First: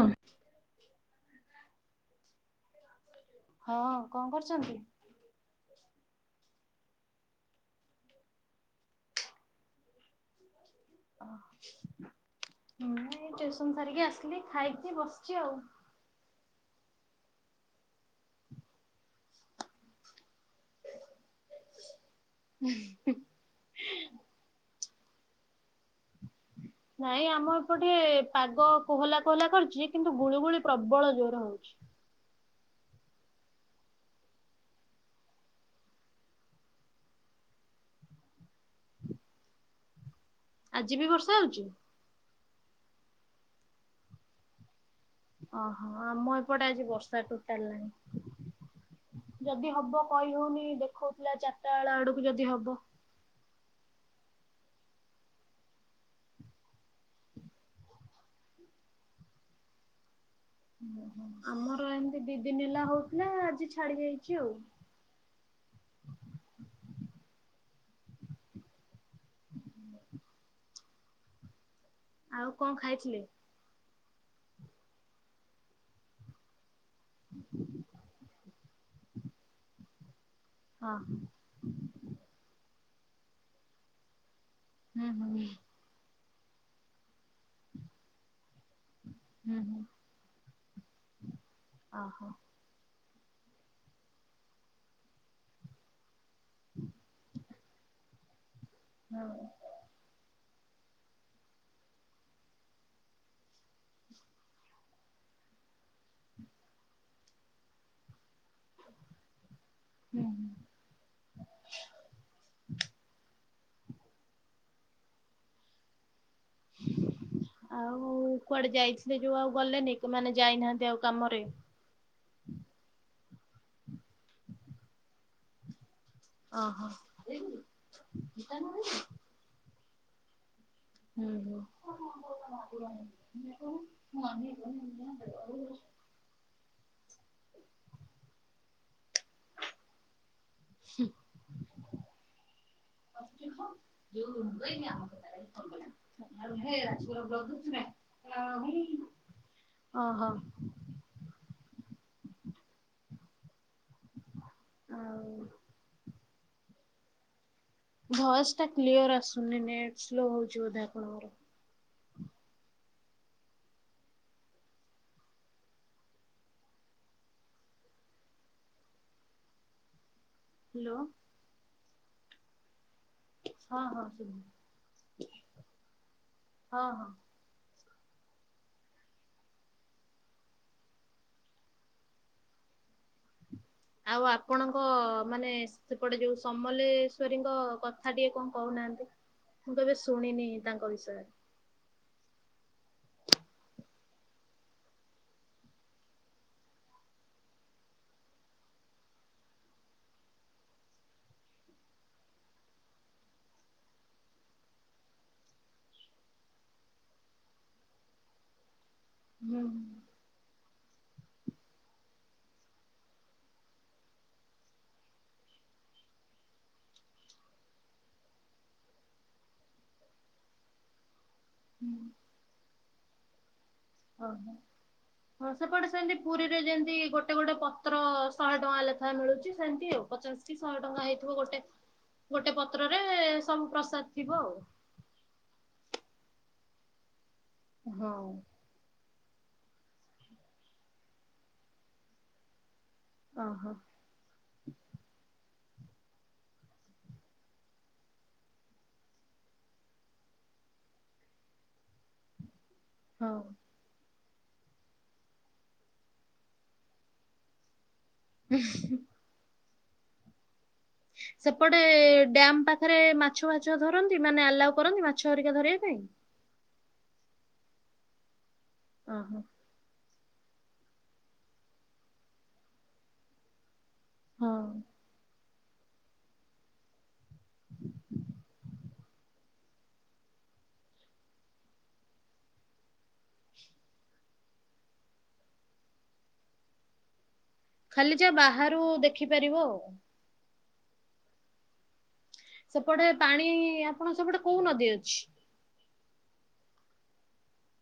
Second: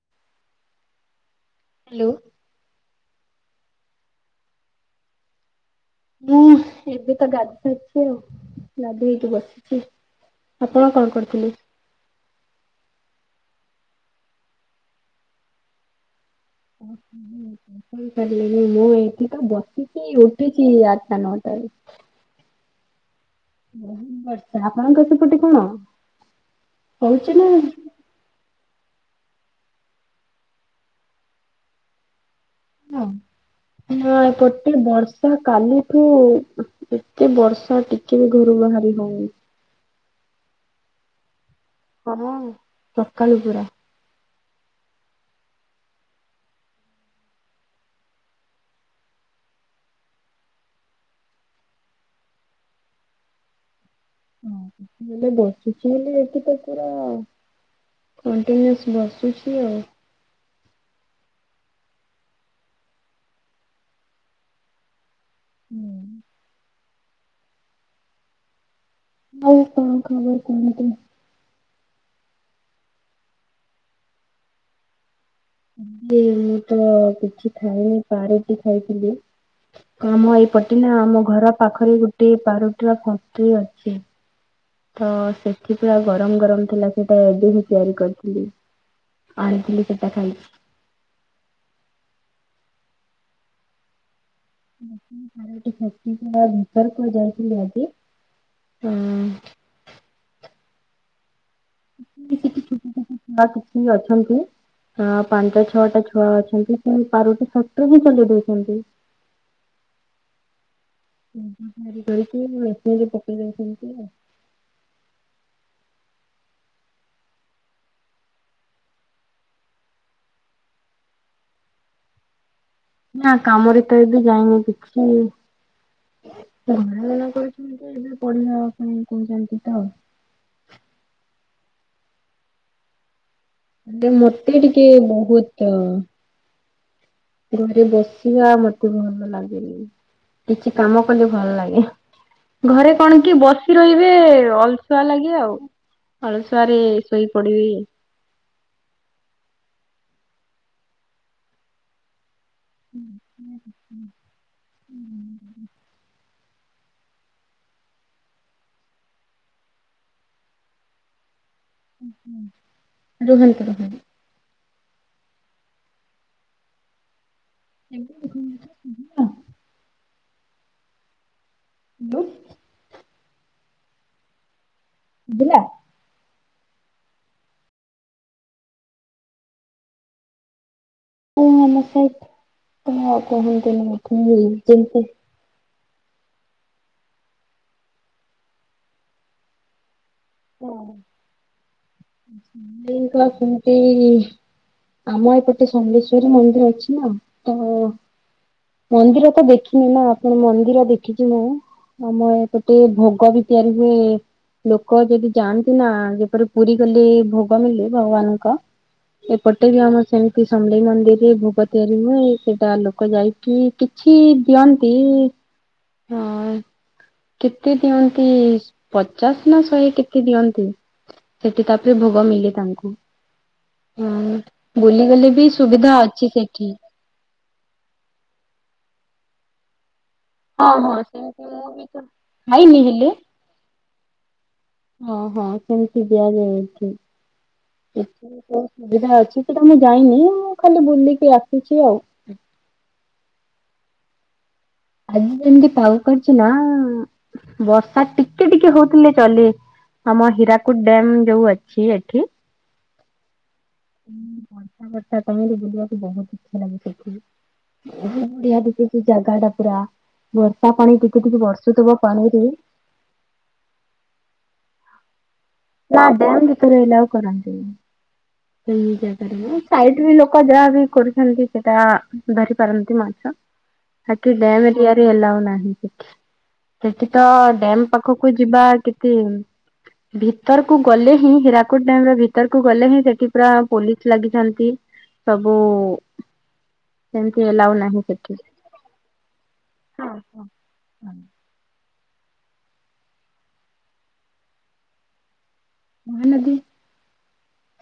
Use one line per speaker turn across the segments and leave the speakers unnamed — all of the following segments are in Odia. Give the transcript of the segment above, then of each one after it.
ଅଁ
ହାଲୋ?
ହଁ କଣ କରୁଚନ୍ତି?
ମୁଁ ଏବେ ତ ଗାଧୋଉଛି ଆଉ ଗାଧେଇକି ବସିଚି।
ହଁ ଏଇ ଜସ୍ କାମ ସାରିକି ଆସିଲି ଖାଇକି ବସଚି ଆଉ।
ଉଁହୁଁ ମୁଁ କହିଲି ଇଲୋ ଏଇଠି ତ ବସିଚି। ଉଠୁଚି ଏଇ ଆଟଟା ନଅଟାରେ ବୋହୁତ ବର୍ଷା ଆପଣଙ୍କର ସେପଟେ କଣ?
ନାଇଁ
ହଉଛି ନା
ଆମ
କଣ?
ଏପଟେ ପାଗ କୋହଲା କୋହଲା କରିଚି କିନ୍ତୁ ଗୁଳୁଗୁଳି ପ୍ରବଳ ଜୋରେ ହୋଉଚି।
ଓ ନା ଏପଟେ ବର୍ଷା କାଲିଠୁ ଉହ୍ ଏତେ ବର୍ଷା ଟିକେ ବି ଘରୁ ବାହାରି ହୋଉନି।
ଆଜି ବି ବର୍ଷା ହୋଉଚି?
ହଁ ସକାଳୁ ପୂରା।
ଅହ ଆମ ଏପଟେ ଆଜି ବର୍ଷା ଟୋଟାଲ ନାହିଁ। ଯଦି ହବ କହି ହୋଉନି ଦେଖୋଉଥୁଲା ଚାରଟା ବେଳ ଆଡକୁ ଯଦି ହବ।
[inaudible] ଅହ ହେଲେ ବର୍ଷୁଛି ବୋଲି ଏଠି ତ ପୁରା କଣ୍ଟିନିୟସ୍ ବର୍ସୁଛି ଆଉ।
ଆମର ଏମତି ଦି ଦିନି ହେଲା ହଉଥିଲା, ଆଜି ଛାଡି ଯାଇଛି ଆଉ।
ହୁଁ। ଆଉ କଣ ଖବର କୁହନ୍ତୁ?
ଆଉ କଣ ଖାଇଥିଲେ?
ଏଇ ମୁଁ ତ କିଛି ଖାଇନି, ପାଆଁରୁଟି ଖାଇଥିଲି। ଆମ ଏଇପଟେ
ହଁ
ନା, ଆମ ଘର ପାଖରେ ଗୋଟେ ପାଆଁରୁଟିର ଫ୍ୟାକ୍ଟ୍ରି ଅଛି।
ହୁଁ
ତ
ହୁଁ
ସେଠି ପୁରା ଗରମ ଗରମ ଥିଲା, ସେଇଟା ଏବେ ହିଁ ତିଆରି କରିଥିଲେ। ଆଣିଥିଲି ସେଟା ଖାଇଚି।
ଅ ହୋ।
[unintelligible] ଶକ୍ତିଙ୍କର ବିତର୍କ ଯାଇଥିଲେ ଆଜି
ହଁ।
ଛୁଆ [unintelligible] ଛୁଆ କିଛି ବି ଅଛନ୍ତି ହଁ ପାଞ୍ଚଟା ଛଅଟା ଛୁଆ ଅଛନ୍ତି, ସେଇ ପାଉରୁଟି ଫ୍ୟାକ୍ଟ୍ରି ବି ଖୋଲି ଦେଇଛନ୍ତି। [inaudible]
ହୁଁ।
[unintelligible] ବାହାରି କରିକି ମେସିନ୍ ରେ ପକେଇ ଦଉଛନ୍ତି ଆଉ। [inaudible]
ଆଉ କୁଆଡେ ଯାଇଥିଲେ ଯୋଉ ଆଉ ଗଲେନି? ମାନେ ଯାଇନାହାଁନ୍ତି ଆଉ କାମରେ।
ନା କାମରେ ତ ଏବେ ଯାଇନି କିଛି ଜନ
ଓହୋ।
ଗଣନା କରୁଛନ୍ତି, ଏବେ
ହୁଁ
ପଢିବା ପାଇଁ କହୁଛନ୍ତି ତ?
ଓହୋ। ଆଉ
ଏବେ ମୋତେ ଟିକେ ବହୁତ ଘରେ ବସିିବା ମତେ ଭଲ ଲାଗେନି ବି। କିଛି କାମ କଲେ ଭଲ ଲାଗେ। ଘରେ କଣ କି ବସି ରହିବେ ଅଳସୁଆ ଲାଗେ ଆଉ। ଅଳସୁଆରେ ଶୋଇ
ତ
ପଡିବି
କିଛି ନାହିଁ, ଏୟା ହୁଁ। ଓହୋ।
ହୁଁ ହ ହଁ।
ଭଏସ ଟା କ୍ଲିୟର ଆସୁନି, ନେଟ ସ୍ଲୋ ହଉଛି ବୋଧେ ଆପଣଙ୍କର?
ହୁଁ ହୁଁ ରୁହନ୍ତୁ ରୁହନ୍ତୁ। [unintelligible]
ହ୍ୟାଲୋ।
ହାଲୋ।
ହଁ ହଁ ସେଇ।
ଶୁଭିଲା
ହଁ ହଁ। ଆଉ ଆପଣଙ୍କ ମାନେ
[unintelligible]
ସେପଟେ ଯୋଉ ସମଲେଶ୍ଵରୀଙ୍କ କଥା ଟିକେ କଣ କହୁନାହାଁନ୍ତି? ମୁଁ କେବେ ଶୁ ଶୁଣିନି ତାଙ୍କ ବିଷୟରେ।
ନା ସେମତି ଆମ ଏପଟେ ସମଲେଶ୍ଵରୀ ମନ୍ଦିର ଅଛି ନା, ତ ମନ୍ଦିର ତ ଦେଖିନି ନା, ଆପଣ ମନ୍ଦିର ଦେଖିଛି ମୁଁ ଆମ ଏପଟେ ଭୋଗ ବି ତିଆରି ହୁଏ, ଲୋକ ଲୋକ ଯଦି ଯାଆନ୍ତି ନା, ଯେପରି ପୁରୀ ଗଲେ ଭୋଗ ମିିଲେ ଭଗବାନଙ୍କ
ହୁଁ
ଏପଟେ ବି ଆମର ସେମତି ସମଲେଇ ମନ୍ଦିରରେ ଭୋଗ ତିଆରି ହୁଏ। ସେଇଟା ଲୋକ ଯାଇକି କିଛି ଦିଅନ୍ତି ହଁ। କେତେ ଦିଅନ୍ତି? ପଚାଶ ନା ଶହେ କେତେ ଦିଅନ୍ତି? ସେଠି ତାପରେ ଭୋଗ ମିଲେ ତାଙ୍କୁ। ହଁ
ଓହୋ।
ବୁଲିଗଲେ ବି
ହଁ, ସେପଟେ
ସୁବିଧା
ସେମତି
ଅଛି
ପୁରୀରେ
ସେଠି।
ଯେନ୍ତି, ଗୋଟେ ଗୋଟେ ପତ୍ର ଶହେ ଟଙ୍କା ଲେଖା ଖାଏଁ ମିଳୁଚି ସେନ୍ତି ଆଉ। ପଚାଶ କି
ହଁ
ଶହେ
ହଁ
ଟଙ୍କା ହେଇଥିବ,
ସେମିତି
ଗୋଟେ
ମୁଁ ବି ତ
ଗୋଟେ
ଖାଇନି
ପତ୍ରରେ
ହେଲେ
ସବୁ ପ୍ରସାଦ ଥିବ ଆଉ।
ହଁ ହଁ ସେମିତି ଦିଆଯାଏ ଏଠି।
ହଁ।
ଏଠି ବି ସେମିତି ସୁବିଧା ଅଛି। ଏଠି ତ ମୁଁ ଯାଇନି ମୁଁ ଖାଲି ବୁଲିକି ଆସିଛି ଆଉ।
ଓ ହୋ।
ଆଜି ଯେମିତି ପାଗ କରଛି ନା! ବର୍ଷା ଟିକେ ଟିକେ ହଉଥିଲେ ଚଲେ ଆମ ହୀରାକୁଦ ଡ୍ୟାମ ଯୋଉ ଅଛି ଏଠି।
ହଉ।
ବର୍ଷା ବର୍ଷା [unintelligible] ବୁଲିବାକୁ ବହୁତ ଇଚ୍ଛା ଲାଗେ ସେଠି। [unintelligible] କିଛି ଜାଗାଟା ପୁରା ବ
ସେପଟେ ଡ୍ୟାମ ପାଖରେ ମାଛ ଫାଛ ଧରନ୍ତି। ମାନେ ଆଲାଉ କରନ୍ତି? ହରିକା ଧରିବା ପାଇଁ?
ନା ଡ୍ୟାମ ଭିତରେ ଆଲାଉ କରନ୍ତିନି। ସେଇ
ଓହୋ
ଜାଗାରେ ସାଇଟ ରେ ଲୋ ଲୋକ ଯାହା ବି କରୁଛନ୍ତି ସେଟା ଧରି ପାରନ୍ତି ମାଛ। ସେଠି
ହଁ
ଡ୍ୟାମ ଏରିଆରେ ଏଲାଉ ନାହିଁ। ସେଠି ତ ଡ୍ୟାମ ପାଖକୁ ଯିବା କେତେ ଭିତରକୁ ଗଲେ ହିଁ ହୀରାକୁଦ ଡ୍ୟାମ ର ଭିତରକୁ ଗଲେ ହିଁ ସେଠି ପୁରା ପୋଲିସ ଲାଗିଛନ୍ତି ସବୁ ସେ ଏଲାଉ ନାହିଁ
ଖାଲି ଯା
ସେଠି।
ବାହାରୁ ଦେଖିପାରିବ ଆଉ। ସେପଟେ ପାଣି ଆପଣଙ୍କ ସେପଟେ କୋଉ ନଦୀ ଅଛି?
ମହାନଦୀ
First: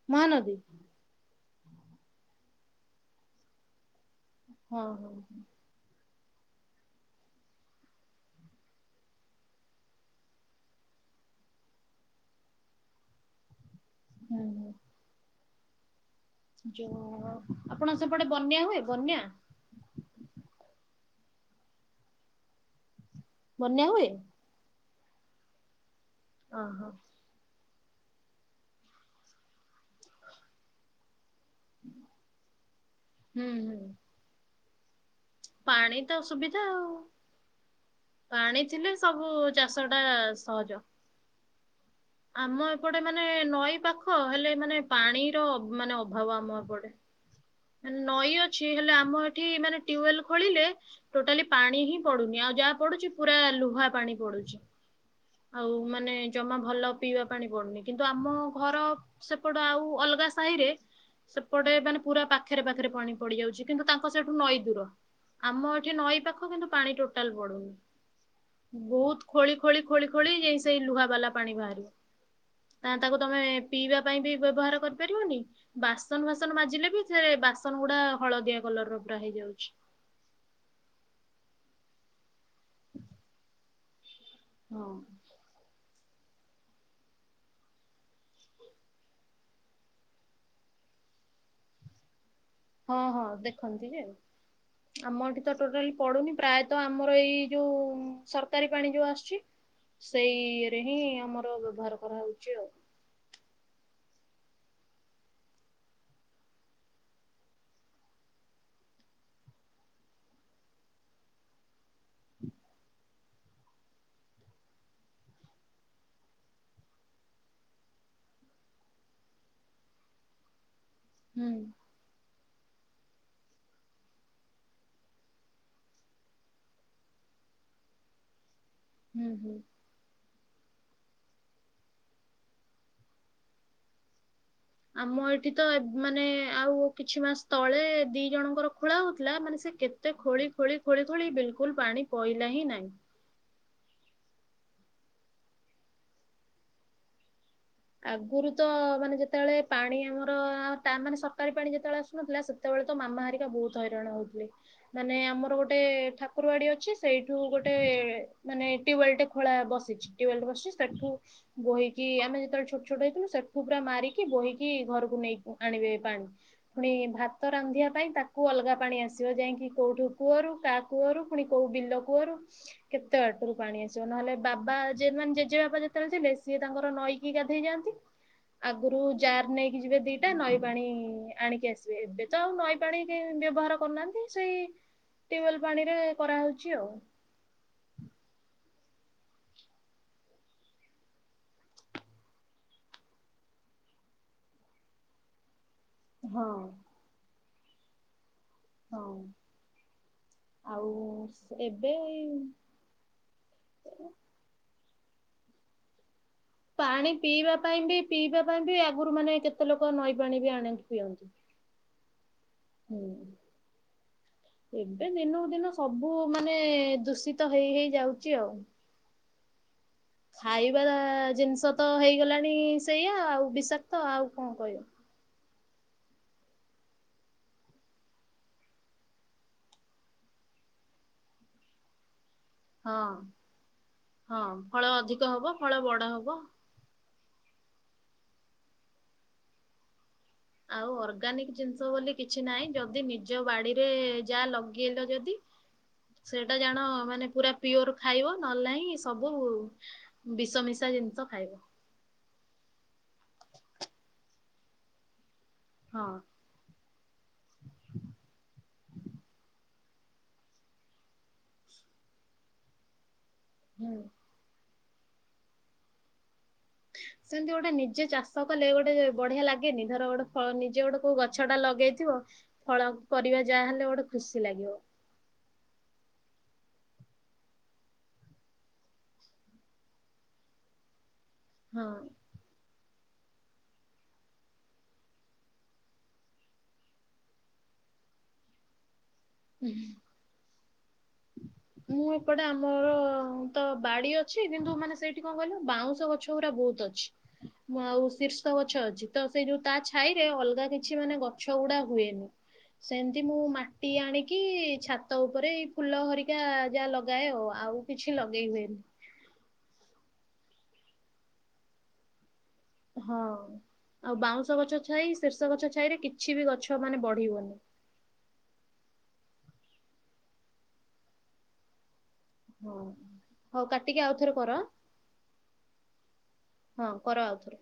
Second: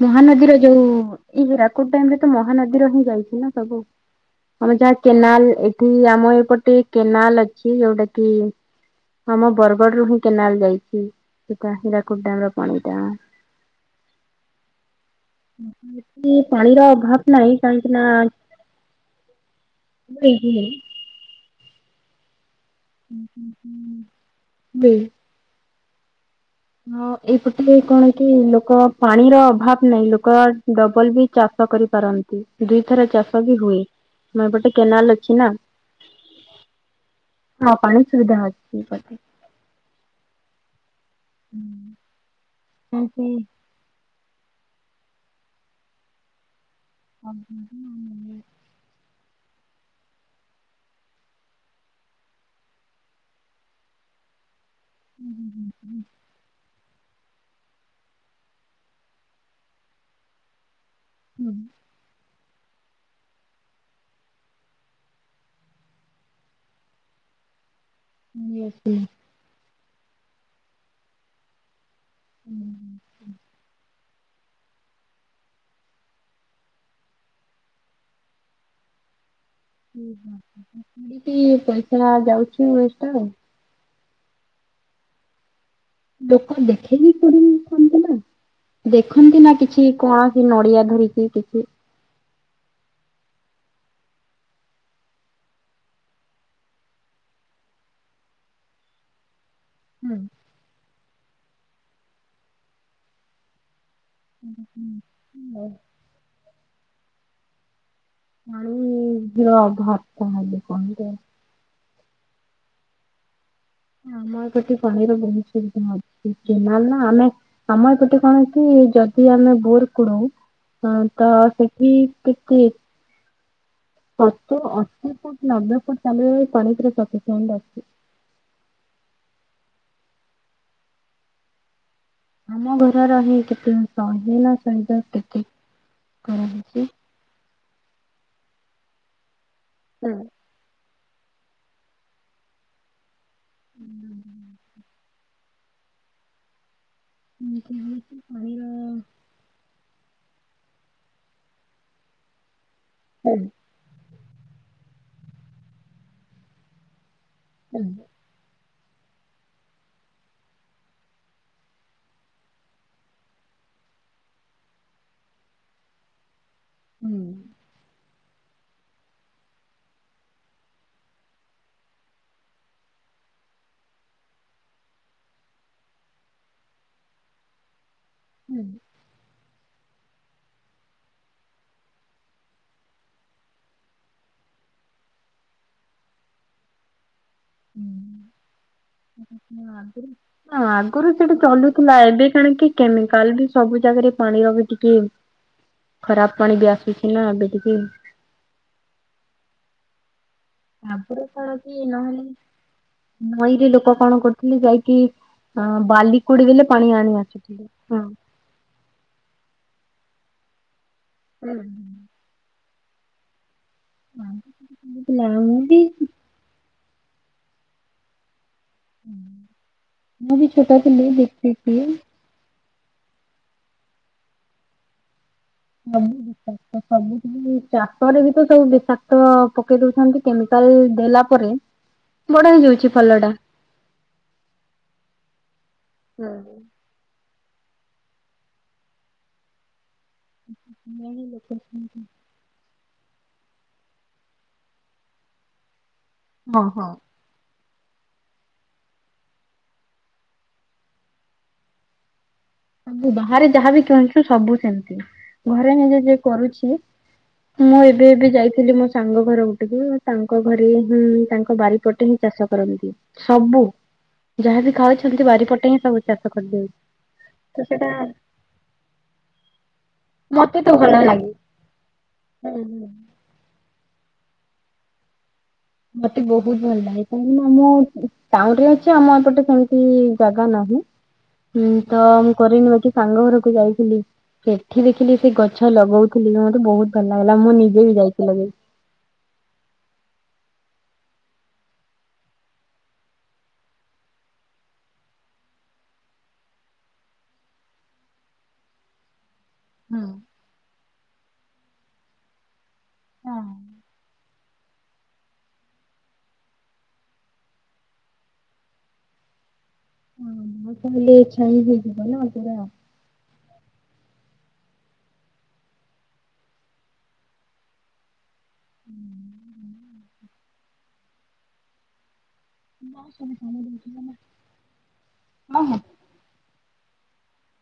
ମହାନଦୀର
ମହାନଦୀ?
ଯୋଉ ଏଇ ହୀରାକୁଦ ଡ୍ୟାମ ରେ ତ ମହାନଦୀର ହିଁ ଯାଇଛି ନା ସବୁ। ଆମେ
ହଁ
ଯାହା
ହଁ
କେନାଲ ଏଠି ଆମ ଏପଟେ କେନାଲ ଅଛି ଯୋଉଟା କି ଆମ ବରଗଡରୁୁ ହିଁ କେନାଲ ଯାଇଛି। ସେଟା ହୀରାକୁଦ ଡ୍ୟାମର ପାଣିଟା। [unintelligible] ପାଣିର ଅଭାବ
ଯଉ
ନାହିଁ କାହିଁକି
ଆପଣ
ନା
ସେପଟେ ବନ୍ୟା ହୁଏ ବନ୍ୟା?
[unintelligible]
ବନ୍ୟା ହୁଏ?
[unintelligible]
ଓହୋ।
ହଁ ଏଇପଟେ କଣ କି ଲୋକ ପାଣିର ଅଭାବ ନାହିଁ। ଲୋକ ଡବଲ ବି ଚାଷ କରିପାରନ୍ତି। ଦୁଇଥର ଚାଷ
ହୁଁ
ବି
ହୁଁ
ହୁଏ। ଆମ ଏପଟେ କେନାଲ ଅ
ପାଣି ତ ସୁବିଧା ଆଉ।
ହଁ ପାଣି ସୁବିଧା
ପାଣି
ଅଛି
ଥିଲେ
ଏପଟେ।
ସବୁ ଚାଷ ଟା ସହଜ।
[inaudible]
ଆମ ଏପଟେ ମାନେ
ଏମିତି
ନଈ ପାଖ ହେଲେ ମାନେ ପାଣିର ମାନେ ଅଭାବ ଆମ ଏପଟେ। ନଈ ଅଛି ହେଲେ ଆମ ଏ ଏଠି ମାନେ ଟ୍ୟୁବଲ ଖୋଳିଲେ ଟୋଟାଲି ପାଣି ହିଁ ପଡୁନି। ଆଉ ଯାହା ପଡୁଛି ପୁରା ଲୁହା ପାଣି ପଡୁଛି। ଆଉ ମାନେ ଜମା ଭଲ ପିଇବା ପାଣି ପଡୁନି। କିନ୍ତୁ ଆମ ଘର ସେପଟ ଆଉ ଅଲଗା ସାହି ରେ ସେପଟେ ମାନେ ପୁରା ପାଖରେ ପାଖରେ ପାଣି ପଡି ଯାଉଛି। କିନ୍ତୁ ତାଙ୍କ ସେଇଠୁ ନଈ ଦୂର। ଆମ ଏଠି ନଈ ପାଖ କିନ୍ତୁ ପାଣି ଟୋଟାଲ ପଡୁନି। ବହୁତ ଖୋଳି ଖୋଳି ଖୋଳି ଖୋଳି ଯାଇ ସେଇ ଲୁହାବାଲା ପାଣି ବାହାରିବ। ନା ତାକୁ ତମେ ପିଇବା ବି ବ୍ୟବହାର କରିପାରିବନି ବାସନ ଫାସନ ମାଜିଲେ ବି ସେ ବାସନ ଗୁଡା ହଳଦିଆ କଲର ପୁରା ହେଇଯାଉଛି।
[unintelligible] ପଇସା ଯାଉଛି ୱେଷ୍ଟ ଆଉ।
ହଁ।
ଲୋକ ଦେଖେଇ ବିି [unintelligible] ନା। ଦେଖନ୍ତି ନା କିଛି କୌଣସି ନଡିଆ ଧରକି କିଛି।
ହଁ ହଁ ଦେଖନ୍ତି ଯେ ଆମ ଏଠି ତ ଟୋଟାଲି ପଡୁନି ପ୍ରାୟତଃ ଆମର ଏଇ ଯୋଉ ସରକାରୀ ପାଣି ଯୋଉ ଆସୁଚି ସେଇଇଏରେ ହିଁ ଆମର ବ୍ୟବହାର କରାହଉଚି ଆଉ।
ହୁଁ। ଅ ଭାତତା ହେଲେ କଟ [inaudible] ଆମ ଏପଟେ ପାଣିର ବହୁତ ସୁବିଧା ଅଛି ନା ନା ଆମେ ଆମ ଏପଟେ କଣ କି। ଯଦି ଆମେ ବୋର କଡୁ ତ
ହୁଁ
ସେଠି କେ କିଏ ହତ ଅସି ଫୁଟ ନବେ ଫୁଟ୍ ତାତାଡିଲେ ପାଣିପୁରା ସଫିସେଣ୍ଟ ଆସୁଚି।
ହୁଁ ହୁଁ।
ଆମ ଘର ରହି କେତେ ଜିନଷ ହେ
ଆମ ଏଇଠି ତଏବ ମାନେ ଆଉ କିଛି ମାସ ତଳେ ଦି ଜଣଙ୍କର ଖୋଳା ହଉଥିଲା ମାନେ ସେ କେତେ ଖୋଳି ଖୋଳି ଖୋଳି ଖୋଳି ବିଲକୁଲ ପାଣି ପଇଲା ହିଁ ନାଇଁ। ଆଗରୁ
ପାଣିର
ତ ମାନେ ଯେତେବେଳେ ପାଣି ଆମର ତା ମାନେ ସରକାରୀ ପାଣି ଯେତେବେଳେ ଆସୁନଥିଲା ସେ ସେତେବେଳେ ତ
ହୁଁ
ମାମାହାରିକା ବହୁତ ହଇରାଣ ହଉଥିଲେ ମାନେ ଆମର ଗୋଟେ ଠାକୁର ବାଡି ଅଛି, ସେଇଠୁ ଗୋଟେ
ହୁଁ
ମାନେ ଟୀୱେଲ ଟେ ଖୋଳା ବସିଛି ଟି୍ୱେଲ ବସିଛି ସେଠୁ ବୋହିକି ଆମେ ଯେତେବେଳେ ଛୋଟ ଛୋଟ ହେଇଥିଲୁ ସେଠୁ ପୁରା ମାରିକି ବୋହିକି ଘରକୁ ନେଇକି ଆଣିବେ ପାଣି। ପୁଣି ଭାତ ରାନ୍ଧିବା ପାଇଁ ତାକ କୁ ଅଲଗା ପାଣି ଆସିବ ଯାଇକି କୋଉଠୁ କୂଅରୁ କା କୂଅରୁ ପୁଣି କୋଉ ବିଲ କୂଅରୁ କେତେ ବାଟ। ରୁ ପାଣି ଆସିବ ନହେଲେ ବାବା ଜେଜେ ବାବା ଯେତେବେଳେ ଥିଲେ ସିଏ ତାଙ୍କର ନଈକି ଗାଦ ହେଇଯାନ୍ତି
ହୁଁ
ଆଗରୁ ଯାର ନେଇ ଯିବେ ଦିଟା ନଈ ପାଣି ଆଣିକି ଆସିବେ ଏବେ ତ ଆଉ ନଈ ପାଣି ବ୍ୟବହାର କରୁନାହାନ୍ତି ସେଇ ଟ୍ୟୁବଲ ପାଣି ରେ କରାହଉଛି ଆଉ।
ହୁଁ। ଆଗରୁ ସେଠି ଚଲୁଥିଲା ଏବେ କାଣ କି କେମିକାଲ ବି ସବୁ ଜା ରେ ପାଣିର ବି ଟିକେ ଖରାପ
ହଁ
ପାଣି ବି ଆସୁଛି ନା ଏବେ ଟିକେ
ହଁ। ଆଉ
ଆଗୁରୁ କଣ କି
ଏବେ
ନହେଲେ ନଈରେ ଲୋକ କଣ କରୁଥିଲେ ଯାଇକି ହଁ ବାଲିକ କୋଡି ଦେଲେ
ପାଣି
ଆଣି
ପିଇବା
ଆସୁଥିଲେ
ପାଇଁ ବି ପିଇବା ପାଇଁ ବି ଆଗରୁ ମାନେ କେତେ ଲୋକ ନଈ ପାଣି ବି ଆଣେ। ଣନ୍ତି। ହୁଁ। ଏବେ
ଥିଲା,
ଦିନକୁ
ମୁଁ
ଦିନ
ବି
ସବୁ ମାନେ ଦୂଷିତ ହେଇ ହେଇ ଯାଉଛି ଆଉ।
ମୁଁ ବି ଛୋଟ
ଖାଇବା
ଥିଲି
ଜିନ୍ଷ
ଦେଖିଛି
ତ ହେଇଗଲାଣି ସେୟା ଆଉ ବିଷାକ୍ତ ଆଉ କଁ କହିବ।
ସବୁ ବିଷାକ୍ତ ସବୁ ଚାଷରେ ବି ତ ସବୁ ବିଷାକ୍ତ ପକେଇ ଦଉଛନ୍ତି କେମିକାଲ ଏଇ ଦେଲା ପରେ ବଡ ହେଇଯାଉଛି ଫଲ
ହଁ-ହଁ ଫଳ ଅଧିକ ହବ ଫଳ ବଡ ହବ।
ଟା।
ଆଉ ଅର୍ଗାନିକ ଜିନ୍ଷ ବୋଲି କିଛି ନାଇଁ। ଯଦି ନିଜ ବାଡିରେ ଯା ଲଗେଇଲ ଯଦି ସେଟା
ହଁ ହଁ
ଜାଣ ମାନେ ପୁରା ପିଓର ଖାଇବ ନଏଲ୍ ନାଇଁ ସବୁ ବିଷ ମିଶା ଜିନିଷ ଖାଇବ।
ସବୁ ବାହାରେ ଯାହାବି କିଣୁଛୁ ସବୁ ସେମତି। ଘରେ ନିଜେ
ହଁ
ଯିଏ କରୁଛି ମୁଁ ଏବେ-ଏବେ ଯାଇଥିଲି ମୋ ସାଙ୍ଗ ଘର ଗୁଟକୁ ତାଙ୍କ ଘରେ ହିଁ ତାଙ୍କ ବାରିପଟେ ହିଁ ଚାଷ କରନ୍ତି। ସବୁ
ହୁଁ
ଯାହାବି ଖାଉଛନ୍ତି ବାରିପଟେ ହିଁ ସବୁ ଚାଷ କରିଦଉ
ସେମିତି ଗୋଟେ ନିଜେ ଚାଷ କଲେ ଗୋଟେ ବଢିଆ ଲାଗେନି ଧର ଗୋଟେ ଫଳ
ମତେ ତ
ନିଜେ
ଭଲ
ଗୋଟେ କୋଉ
ଲାଗେ
ଗଛଟା ଲଗେଇଥିବ ଫଳ ପରିବା ଯାହାହେଲେ ଗୋଟେ ଖୁସି ଲାଗିବ।
ମତେ ବହୁତ୍ ଭଲ୍ ଲାଗେ କାହିଁକି ନା ମୁଁ ଟାଉନ ରେ ଅଛି ଆମ ଏପଟେ ସେମ୍ତି ଜାଗା ନା ହୁଁ ତ
ହଁ
ମୁଁ କରିନି ଏ ସାଙ୍ଗ ଘରକୁ ଯାଇଥିଲି ସେଠି ଦେଖିଲି ସେ ଗଛ ଲଗଉଥିଲି ମୋତେ ବହୁତ୍ ଭଲ୍ ଲାଗିଲା ମୁଁ ନିଜେ ବି ଯାଇକି ଲଗେଇଲି।
ହୁଁ।
[inaudible]
ମୁଁ ଏପଟେ ଆମର ତ ବାଡି ଅଛି କିନ୍ତୁ ମାନେ ସେଇଠି କଣ କହିଲୁ ବାଉଁଶ ଗଛ ଗୁଡା ବହୁତ ତଛି। ମୁଁ ଆଉ ଶୀର୍ଷ ଗଛ ଅଛି ତ ସେଇ ଯୋଉ ତା ଛାଇରେ ଅଲଗା କିଛି ମାନେ ଗଛ ଗୁଡା ହୁଏନି। ସେମିତି ମୁଁ ମାଟି ଆଣିକି ଛାତ ଉପରେ ଫୁଲ ହରିକା ଯାହା ଲଗାଏ ଆଉ କିଛି ଲଗେଇ ହୁଏନି।
ହଁ ତାହେଲେ ଛାଇଁ ହେଇଯିବ ନା [unintelligible]
ହଁ। ଆଉ ବାଉଁଶ ଗଛ ଛାଇ ଶୀର୍ଷ ଗଛ ଛାଇରେ କିଛି ବି ଗଛ ମାନେ ବଢିବନି।
ହୁଁ।
ହଁ
ସବୁ କାମ
ହଉ
ଦେଇଥିବ
କାଟିକି ଆଉଥରେ କର ଆଁ
ନା। ହଁ। ହଁ।
ହଁ କର ଆଉଥରେ।